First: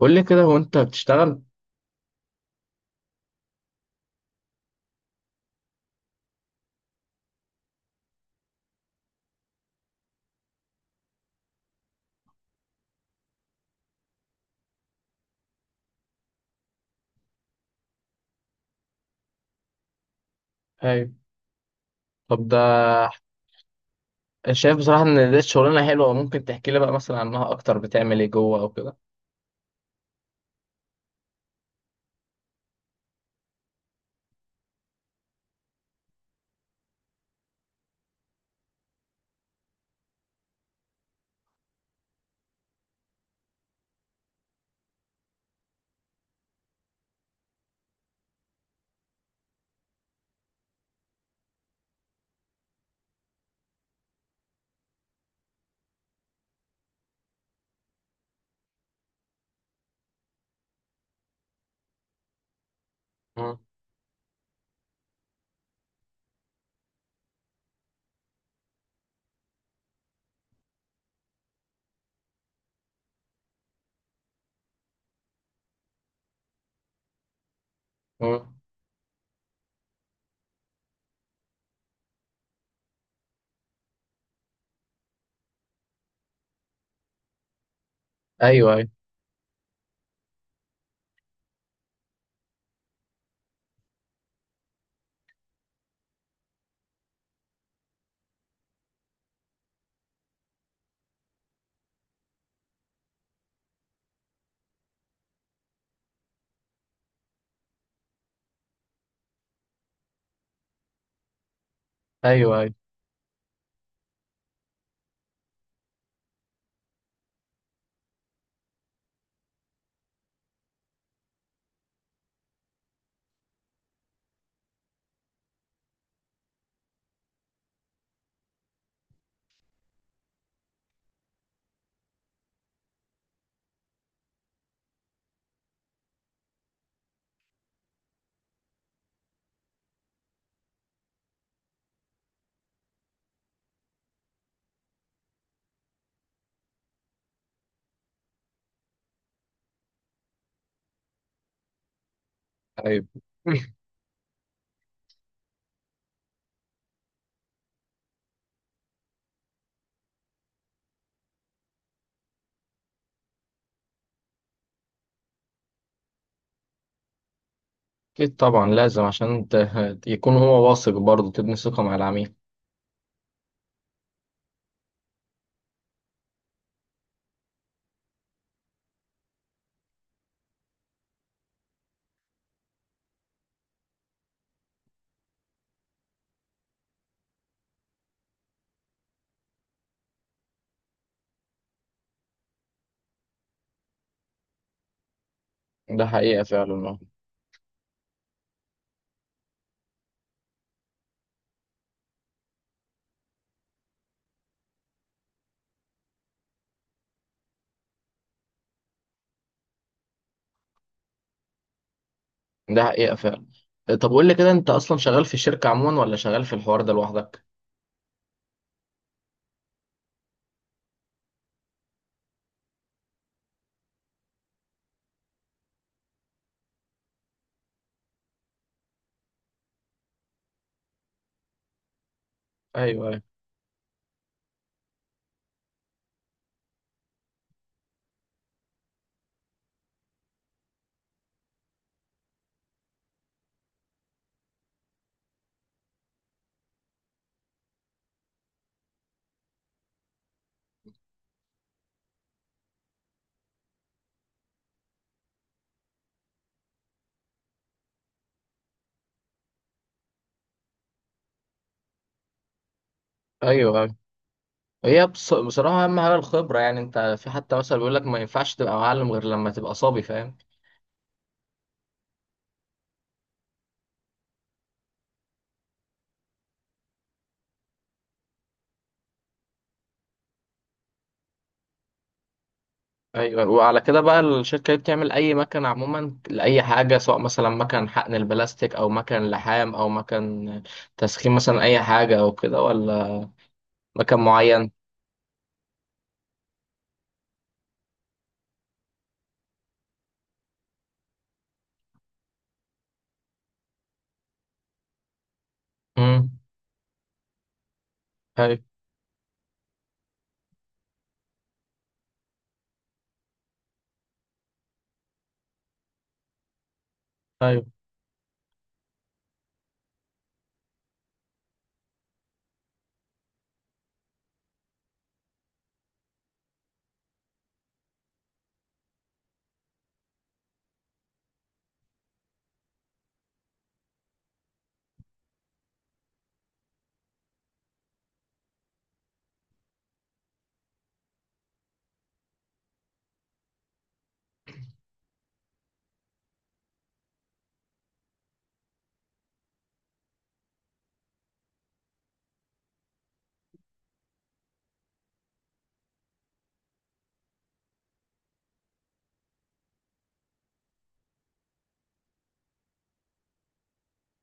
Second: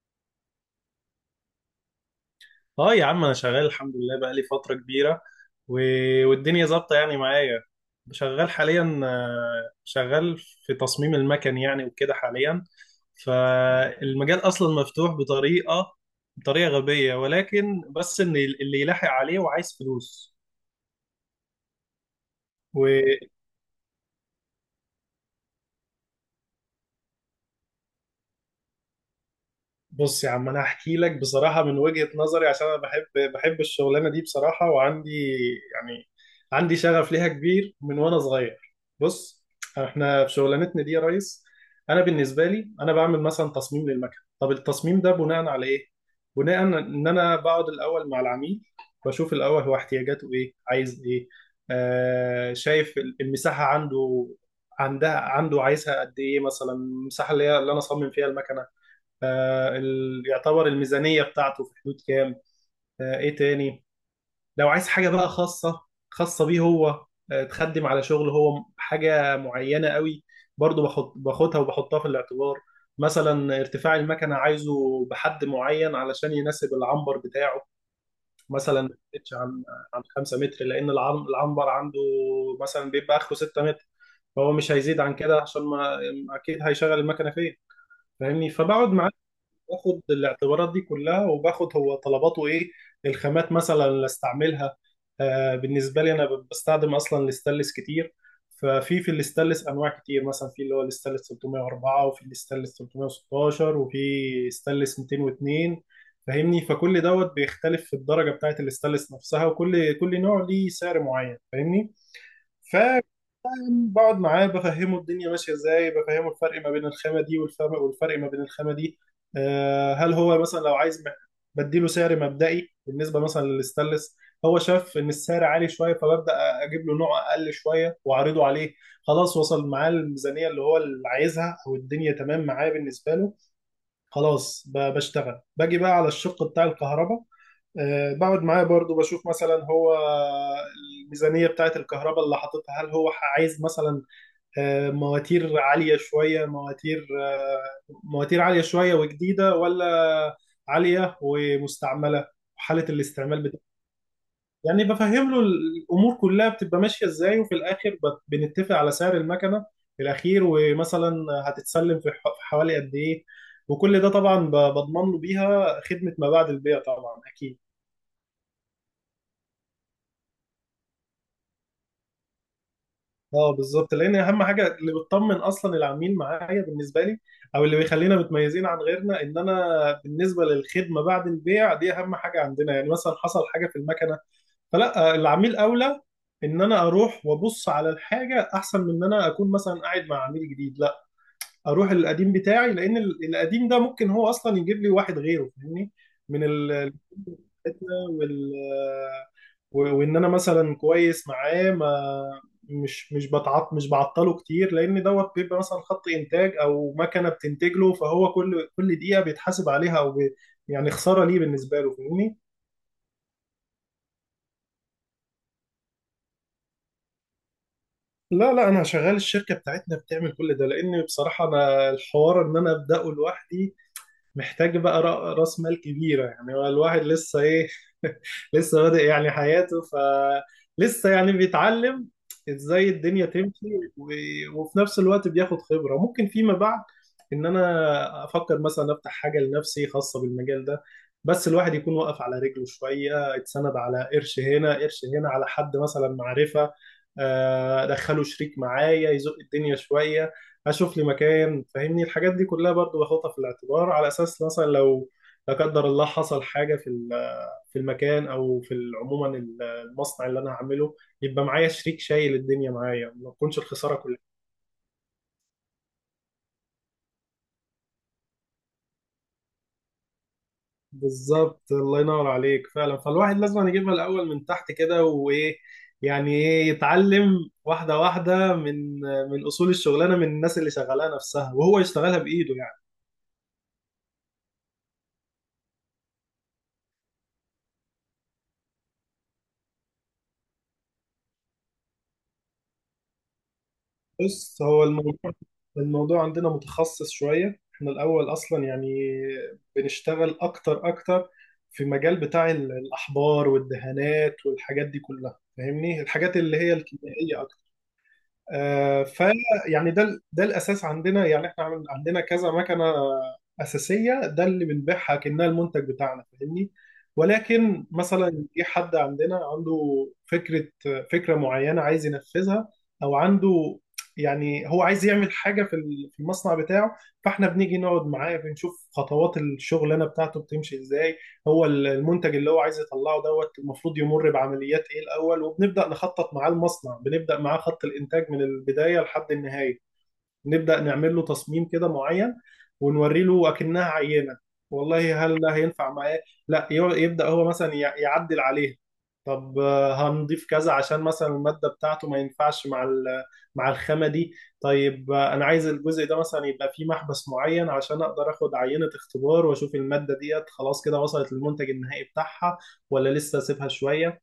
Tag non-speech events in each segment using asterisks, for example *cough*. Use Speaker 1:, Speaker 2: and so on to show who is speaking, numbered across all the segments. Speaker 1: قول لي كده، هو انت بتشتغل؟
Speaker 2: اه يا عم، انا شغال الحمد لله بقالي فترة كبيرة. و... والدنيا ظابطة يعني معايا. شغال حاليا، شغال في تصميم المكن يعني وكده حاليا. فالمجال اصلا مفتوح بطريقة غبية، ولكن بس ان اللي يلاحق عليه وعايز فلوس.
Speaker 1: ايوه. طب ده، شايف بصراحة ان دي شغلانة حلوة. ممكن تحكي لي بقى مثلا عنها اكتر؟ بتعمل ايه جوه او كده؟
Speaker 2: بص يا عم، انا هحكي لك بصراحه من وجهه نظري عشان انا بحب الشغلانه دي بصراحه، وعندي يعني عندي شغف ليها كبير من وانا صغير. بص، احنا في شغلانتنا دي يا ريس، انا بالنسبه لي انا بعمل مثلا تصميم للمكن. طب التصميم ده بناء على ايه؟ بناء ان انا بقعد الاول مع العميل، بشوف الاول هو احتياجاته ايه، عايز ايه. آه شايف المساحه عنده عنده، عايزها قد ايه، مثلا المساحه اللي هي اللي انا اصمم فيها المكنه. يعتبر الميزانية بتاعته في حدود كام، ايه
Speaker 1: مم.
Speaker 2: تاني. لو عايز حاجة بقى خاصة، خاصة بيه هو، تخدم على شغل هو حاجة معينة قوي، برضو باخدها وبحطها في الاعتبار. مثلا ارتفاع المكنة عايزه بحد معين علشان يناسب العنبر بتاعه،
Speaker 1: مم.
Speaker 2: مثلا ما يزيدش عن 5 متر، لأن العنبر عنده مثلا بيبقى آخره 6 متر، فهو مش هيزيد عن كده. عشان ما أكيد هيشغل المكنة فين، فاهمني؟
Speaker 1: ايوه. ايوه.
Speaker 2: فبقعد معاه، باخد الاعتبارات دي كلها، وباخد هو طلباته ايه، الخامات مثلا اللي استعملها. آه بالنسبه لي انا بستخدم اصلا الاستانلس كتير. ففي الاستانلس انواع كتير، مثلا في اللي هو الاستانلس 304، وفي الاستانلس 316، وفي استانلس 202. فاهمني؟ فكل دوت بيختلف في الدرجه بتاعت الاستانلس نفسها، وكل كل نوع ليه سعر معين، فاهمني؟
Speaker 1: ايوه. ايوه.
Speaker 2: بقعد معاه بفهمه الدنيا ماشيه ازاي، بفهمه الفرق ما بين الخامه دي والفرق ما بين الخامه دي، هل هو مثلا لو عايز بديله سعر مبدئي بالنسبه مثلا للستانلس. هو شاف ان السعر عالي شويه، فببدا اجيب له نوع اقل شويه واعرضه عليه. خلاص وصل معاه الميزانيه اللي هو اللي عايزها او الدنيا تمام معاه بالنسبه له. خلاص، بشتغل باجي بقى على الشق بتاع الكهرباء. بقعد معاه برضو بشوف مثلا هو الميزانية بتاعت الكهرباء اللي حاططها، هل هو عايز مثلا، مواتير عالية شوية، مواتير، مواتير عالية شوية وجديدة، ولا عالية ومستعملة، حالة
Speaker 1: ايوه.
Speaker 2: الاستعمال بتاعها.
Speaker 1: *laughs*
Speaker 2: يعني بفهم له الأمور كلها بتبقى ماشية إزاي، وفي الآخر بنتفق على سعر المكنة الأخير، ومثلا هتتسلم في في حوالي قد إيه. وكل ده طبعا بضمن له بيها خدمة ما بعد البيع طبعا، أكيد.
Speaker 1: اكيد طبعا، لازم عشان انت يكون هو واثق، برضه تبني ثقة مع العميل.
Speaker 2: اه بالظبط، لان اهم حاجه اللي بتطمن اصلا العميل معايا بالنسبه لي، او اللي بيخلينا متميزين عن غيرنا، ان انا بالنسبه للخدمه بعد البيع دي اهم حاجه عندنا. يعني مثلا حصل حاجه في المكنه، فلا، العميل اولى، ان انا اروح وابص على الحاجه احسن من ان انا اكون مثلا قاعد مع عميل جديد. لا، اروح القديم بتاعي، لان القديم ده ممكن هو اصلا يجيب لي واحد غيره، فاهمني؟
Speaker 1: ده حقيقة
Speaker 2: من
Speaker 1: فعلا،
Speaker 2: ال-
Speaker 1: اه.
Speaker 2: وال و- وان انا مثلا كويس معاه، ما مش مش بتعط مش بعطله كتير، لان دوت بيبقى مثلا خط انتاج او مكنه بتنتج له، فهو كل دقيقه بيتحاسب عليها، او بي يعني خساره ليه بالنسبه له، فاهمني؟
Speaker 1: ده حقيقة فعلا. طب قول لي كده، انت اصلا شغال في الشركة عموما ولا شغال في الحوار ده لوحدك؟
Speaker 2: لا لا انا شغال، الشركه بتاعتنا بتعمل كل ده، لان بصراحه انا الحوار ان انا ابداه لوحدي محتاج بقى راس مال كبيرة. يعني هو الواحد لسه ايه، *laughs* لسه بادئ يعني حياته، فلسه يعني بيتعلم ازاي
Speaker 1: ايوه. ايوه.
Speaker 2: الدنيا تمشي. وفي نفس الوقت بياخد خبرة، ممكن فيما بعد ان انا افكر مثلا افتح حاجة لنفسي خاصة بالمجال ده. بس الواحد يكون واقف على رجله شوية، اتسند على قرش هنا قرش هنا، على حد مثلا معرفة، ادخله شريك معايا، يزق الدنيا شوية، اشوف لي مكان، فاهمني؟ الحاجات دي كلها برضو باخدها في الاعتبار، على اساس مثلا لو لا قدر الله حصل حاجه في في المكان، او في عموما المصنع اللي انا هعمله، يبقى معايا شريك شايل الدنيا معايا، ما تكونش
Speaker 1: ايوه. ايوه.
Speaker 2: الخساره كلها.
Speaker 1: بصراحة اهم حاجة الخبرة، يعني انت في حتى مثلا بيقول لك ما ينفعش تبقى معلم غير لما تبقى صبي، فاهم؟
Speaker 2: بالظبط، الله ينور عليك فعلا، فالواحد لازم يجيبها الاول من تحت كده وايه، يعني ايه، يتعلم واحده واحده من اصول الشغلانه، من الناس اللي شغالها نفسها، وهو يشتغلها بايده يعني.
Speaker 1: ايوه. وعلى كده بقى الشركه دي بتعمل اي مكن عموما لاي حاجه، سواء مثلا مكن حقن البلاستيك او مكن لحام او مكن تسخين مثلا، اي حاجه او كده، ولا مكن
Speaker 2: بص
Speaker 1: معين؟
Speaker 2: هو الموضوع عندنا متخصص شوية. احنا الأول أصلا يعني بنشتغل أكتر أكتر في مجال بتاع الأحبار والدهانات والحاجات دي كلها، فاهمني؟ الحاجات
Speaker 1: امم.
Speaker 2: اللي هي الكيميائية.
Speaker 1: ايوه.
Speaker 2: آه، ف يعني ده ده الاساس عندنا. يعني احنا عندنا كذا مكنه اساسيه ده اللي بنبيعها كانها المنتج بتاعنا، فاهمني؟
Speaker 1: ايوه.
Speaker 2: ولكن مثلا جه حد عندنا عنده فكره فكره معينه عايز ينفذها، او عنده يعني هو عايز يعمل حاجه في في المصنع بتاعه. فاحنا بنيجي نقعد معاه، بنشوف خطوات الشغلانه بتاعته بتمشي ازاي، هو المنتج اللي هو عايز يطلعه دوت المفروض يمر بعمليات ايه الاول، وبنبدا نخطط معاه المصنع، بنبدا معاه خط الانتاج من البدايه لحد النهايه. نبدأ نعمل له تصميم كده معين، ونوري له أكنها عينة، والله هل ده هينفع معاه. لا، يبدأ هو مثلا يعدل عليها. طب، هنضيف كذا عشان مثلا المادة بتاعته ما ينفعش مع مع الخامة دي. طيب، أنا عايز الجزء ده مثلا يبقى فيه محبس معين عشان أقدر أخد عينة اختبار، وأشوف المادة ديت خلاص كده وصلت للمنتج النهائي بتاعها، ولا لسه أسيبها شوية.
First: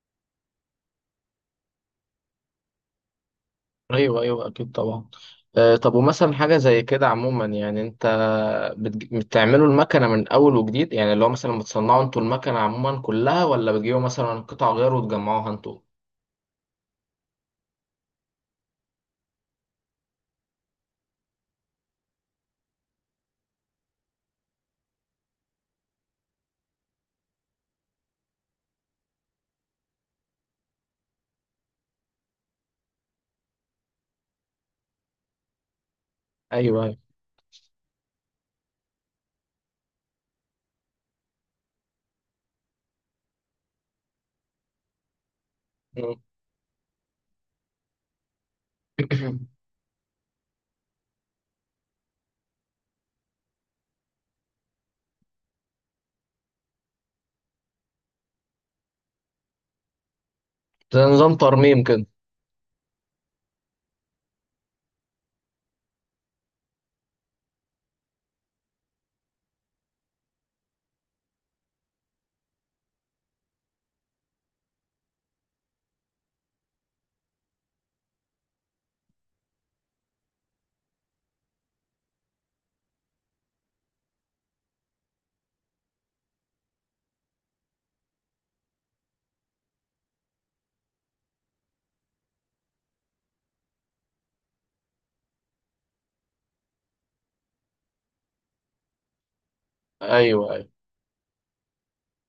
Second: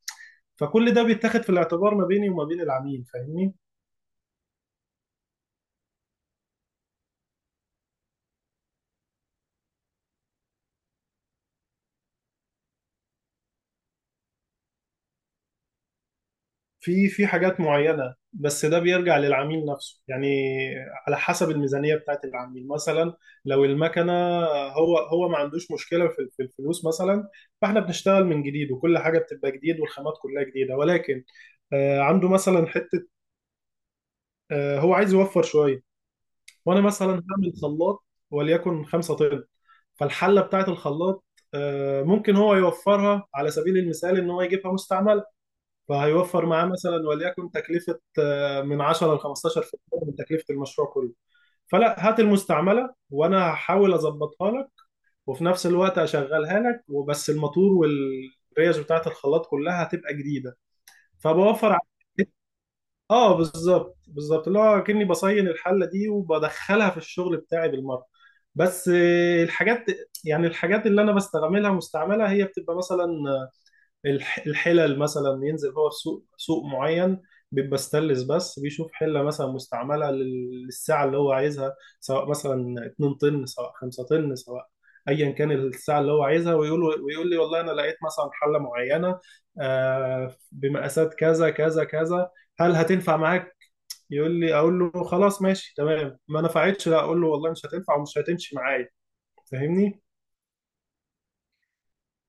Speaker 2: فكل ده بيتاخد في الاعتبار ما بيني وما بين العميل، فاهمني؟
Speaker 1: ايوه. ايوه اكيد طبعا. آه طب، ومثلا حاجه زي كده عموما، يعني انت بتعملوا المكنه من اول وجديد، يعني اللي هو مثلا بتصنعوا انتوا المكنه عموما كلها، ولا بتجيبوا مثلا قطع غيار وتجمعوها انتوا؟
Speaker 2: في حاجات معينة، بس ده بيرجع للعميل نفسه يعني، على حسب الميزانية بتاعت العميل. مثلا لو المكنة، هو ما عندوش مشكلة في الفلوس مثلا، فاحنا بنشتغل من جديد، وكل حاجة بتبقى جديد، والخامات كلها جديدة. ولكن عنده مثلا حتة، هو عايز يوفر شوية. وانا
Speaker 1: ايوه. ايوه.
Speaker 2: مثلا هعمل خلاط وليكن 5 طن، فالحلة بتاعت الخلاط، ممكن هو يوفرها على سبيل المثال، ان هو يجيبها مستعملة.
Speaker 1: مم.
Speaker 2: فهيوفر معاه مثلا وليكن تكلفة، من 10 ل 15% من تكلفة المشروع كله. فلا، هات المستعملة وأنا هحاول أظبطها لك، وفي نفس الوقت أشغلها لك، وبس الماتور والريش بتاعة الخلاط كلها هتبقى جديدة،
Speaker 1: *coughs* زي نظام
Speaker 2: فبوفر
Speaker 1: ترميم كده؟
Speaker 2: عليك. اه بالظبط بالظبط، اللي هو كأني بصين الحلة دي وبدخلها في الشغل بتاعي بالمرة. بس الحاجات، يعني الحاجات اللي أنا بستعملها مستعملة، هي بتبقى مثلا الحلل، مثلا ينزل هو في سوق معين بيبقى ستانلس بس، بيشوف حله مثلا مستعمله للساعه اللي هو عايزها، سواء مثلا 2 طن، سواء 5 طن، سواء ايا كان الساعه اللي هو عايزها. ويقول لي والله انا لقيت مثلا حله معينه بمقاسات كذا كذا كذا، هل هتنفع معاك؟ يقول لي، اقول له خلاص ماشي تمام. ما نفعتش، لا، اقول له والله مش هتنفع ومش هتمشي معايا، فاهمني؟
Speaker 1: ايوه. ايوه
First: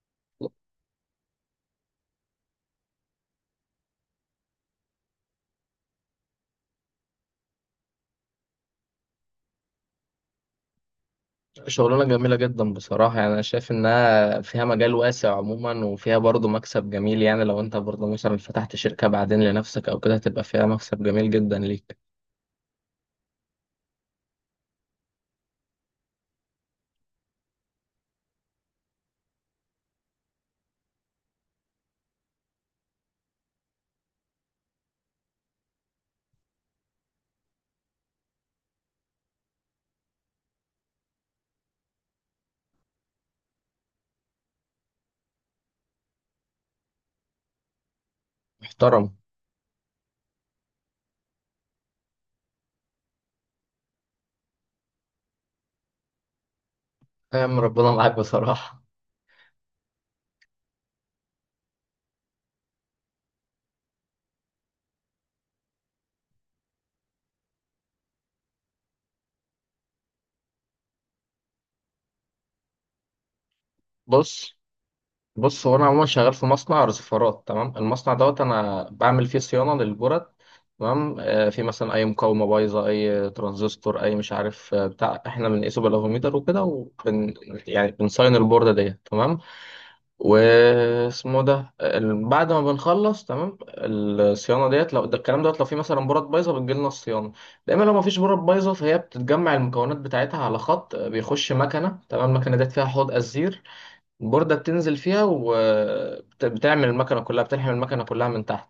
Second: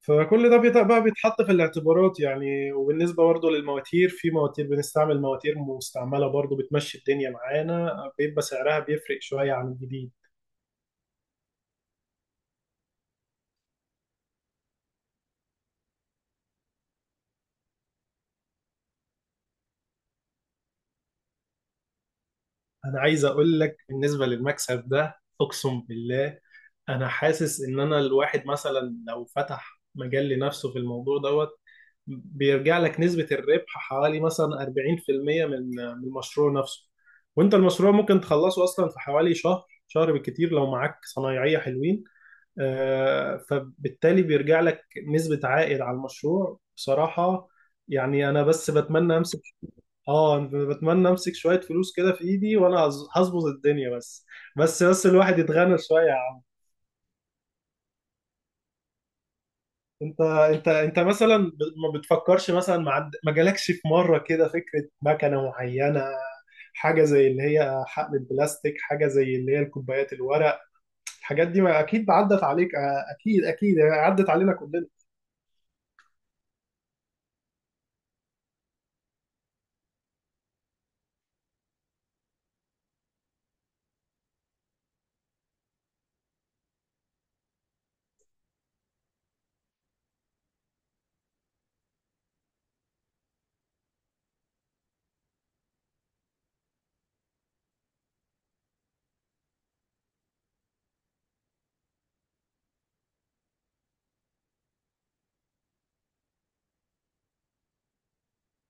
Speaker 2: فكل ده بقى بيتحط في الاعتبارات يعني. وبالنسبة برضه للمواتير، في مواتير بنستعمل مواتير مستعملة برضه بتمشي الدنيا معانا، بيبقى سعرها بيفرق شوية عن الجديد.
Speaker 1: شغلانة جميلة جدا بصراحة، يعني أنا شايف إنها فيها مجال واسع عموما وفيها برضه مكسب جميل. يعني لو أنت برضه مثلا فتحت شركة بعدين لنفسك أو كده، هتبقى فيها مكسب جميل جدا ليك.
Speaker 2: أنا عايز أقول لك بالنسبة للمكسب ده، أقسم بالله أنا حاسس إن أنا الواحد مثلا لو فتح مجال لنفسه في الموضوع دوت، بيرجع لك نسبة الربح حوالي مثلا 40% من المشروع نفسه. وأنت المشروع ممكن تخلصه أصلا في حوالي شهر بالكتير لو معاك صنايعية حلوين. فبالتالي بيرجع لك نسبة عائد على المشروع بصراحة. يعني انا بس
Speaker 1: محترم.
Speaker 2: بتمنى امسك. اه أنا بتمنى امسك شوية فلوس كده في ايدي، وانا هظبط الدنيا بس الواحد يتغنى شوية يا عم.
Speaker 1: فاهم، ربنا معاك بصراحة.
Speaker 2: انت مثلا ما بتفكرش مثلا، ما جالكش في مرة كده فكرة مكنة معينة، حاجة زي اللي هي حقل البلاستيك، حاجة زي اللي هي الكوبايات الورق؟ الحاجات دي ما اكيد عدت عليك، اكيد اكيد يعني عدت علينا
Speaker 1: بص
Speaker 2: كلنا.
Speaker 1: بص هو أنا عموما شغال في مصنع رصفارات، تمام؟ المصنع دوت أنا بعمل فيه صيانة للبرد، تمام؟ آه، في مثلا أي مقاومة بايظة، أي ترانزستور، أي مش عارف آه، بتاع، إحنا بنقيسه بالأفوميتر وكده، وبن يعني بنصين البوردة ديت، تمام؟ بعد ما بنخلص تمام الصيانه ديت، لو ده الكلام دوت، لو في مثلا بورات بايظه بتجيلنا الصيانه دايما. لو ما فيش بورات بايظه، فهي بتتجمع المكونات بتاعتها على خط بيخش مكنه، تمام؟ المكنه ديت فيها حوض ازير، بوردة بتنزل فيها وبتعمل المكنة كلها، بتلحم المكنة كلها من تحت.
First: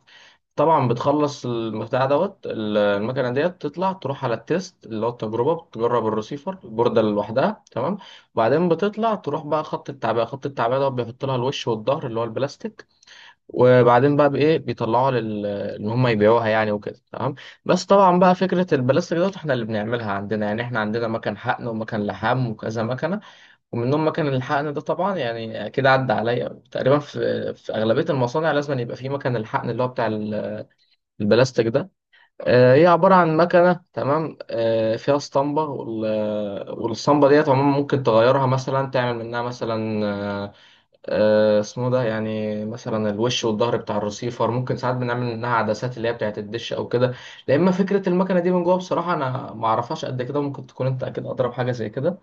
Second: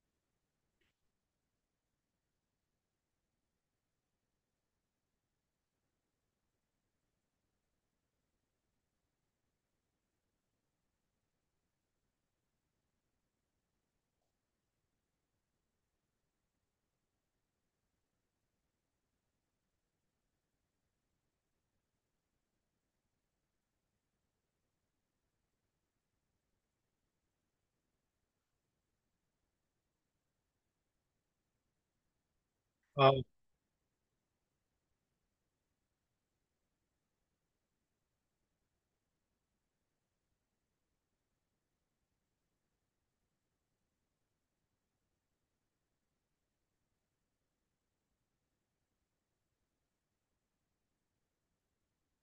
Speaker 1: طبعا بتخلص البتاع دوت، المكنة ديت تطلع تروح على التيست اللي هو التجربة، بتجرب الرسيفر البوردة لوحدها، تمام؟ وبعدين بتطلع تروح بقى خط التعبئة. خط التعبئة دوت بيحط لها الوش والظهر اللي هو البلاستيك. وبعدين بقى بإيه بيطلعوها لل إن هم يبيعوها يعني وكده، تمام. بس طبعا بقى فكرة البلاستيك دوت احنا اللي بنعملها عندنا، يعني احنا عندنا مكان حقن ومكان لحام وكذا مكنة. ومنهم مكان الحقن ده طبعا، يعني اكيد عدى عليا تقريبا، في اغلبيه المصانع لازم يبقى في مكان الحقن اللي هو بتاع البلاستيك ده. آه، هي عباره عن مكنه، تمام؟ آه، فيها اسطمبه، والاسطمبه ديت عموما ممكن تغيرها، مثلا تعمل منها مثلا آه، آه، اسمه ده، يعني مثلا الوش والظهر بتاع الرسيفر، ممكن ساعات بنعمل منها عدسات اللي هي بتاعت الدش او كده. لا اما فكره المكنه دي من جوه بصراحه انا ما اعرفهاش قد كده. ممكن تكون انت اكيد اضرب حاجه زي كده،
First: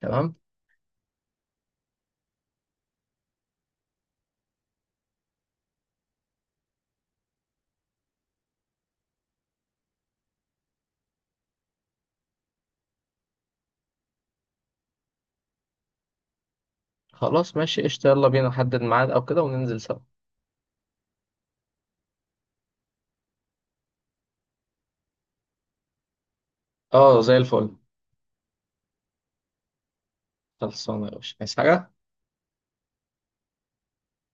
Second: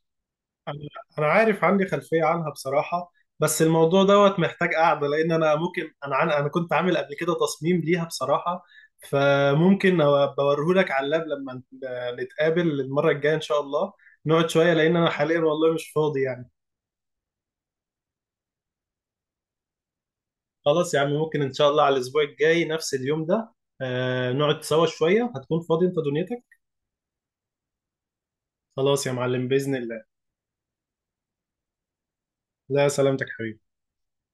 Speaker 1: تمام؟
Speaker 2: أنا أنا عارف عندي خلفية عنها بصراحة. بس الموضوع دوت محتاج قعدة، لأن أنا ممكن أنا أنا كنت عامل قبل كده تصميم ليها بصراحة. فممكن بوريهولك على اللاب لما نتقابل المرة الجاية إن شاء الله، نقعد شوية، لأن أنا حاليا والله مش فاضي يعني.
Speaker 1: خلاص ماشي قشطة، يلا بينا نحدد ميعاد أو كده وننزل سوا.
Speaker 2: خلاص يا عم، ممكن إن شاء الله على الأسبوع الجاي نفس اليوم ده، نقعد سوا شوية. هتكون فاضي أنت دنيتك؟
Speaker 1: اه زي الفل.
Speaker 2: خلاص يا معلم بإذن الله.
Speaker 1: خلصانة يا باشا، عايز حاجة؟
Speaker 2: لا، سلامتك حبيبي.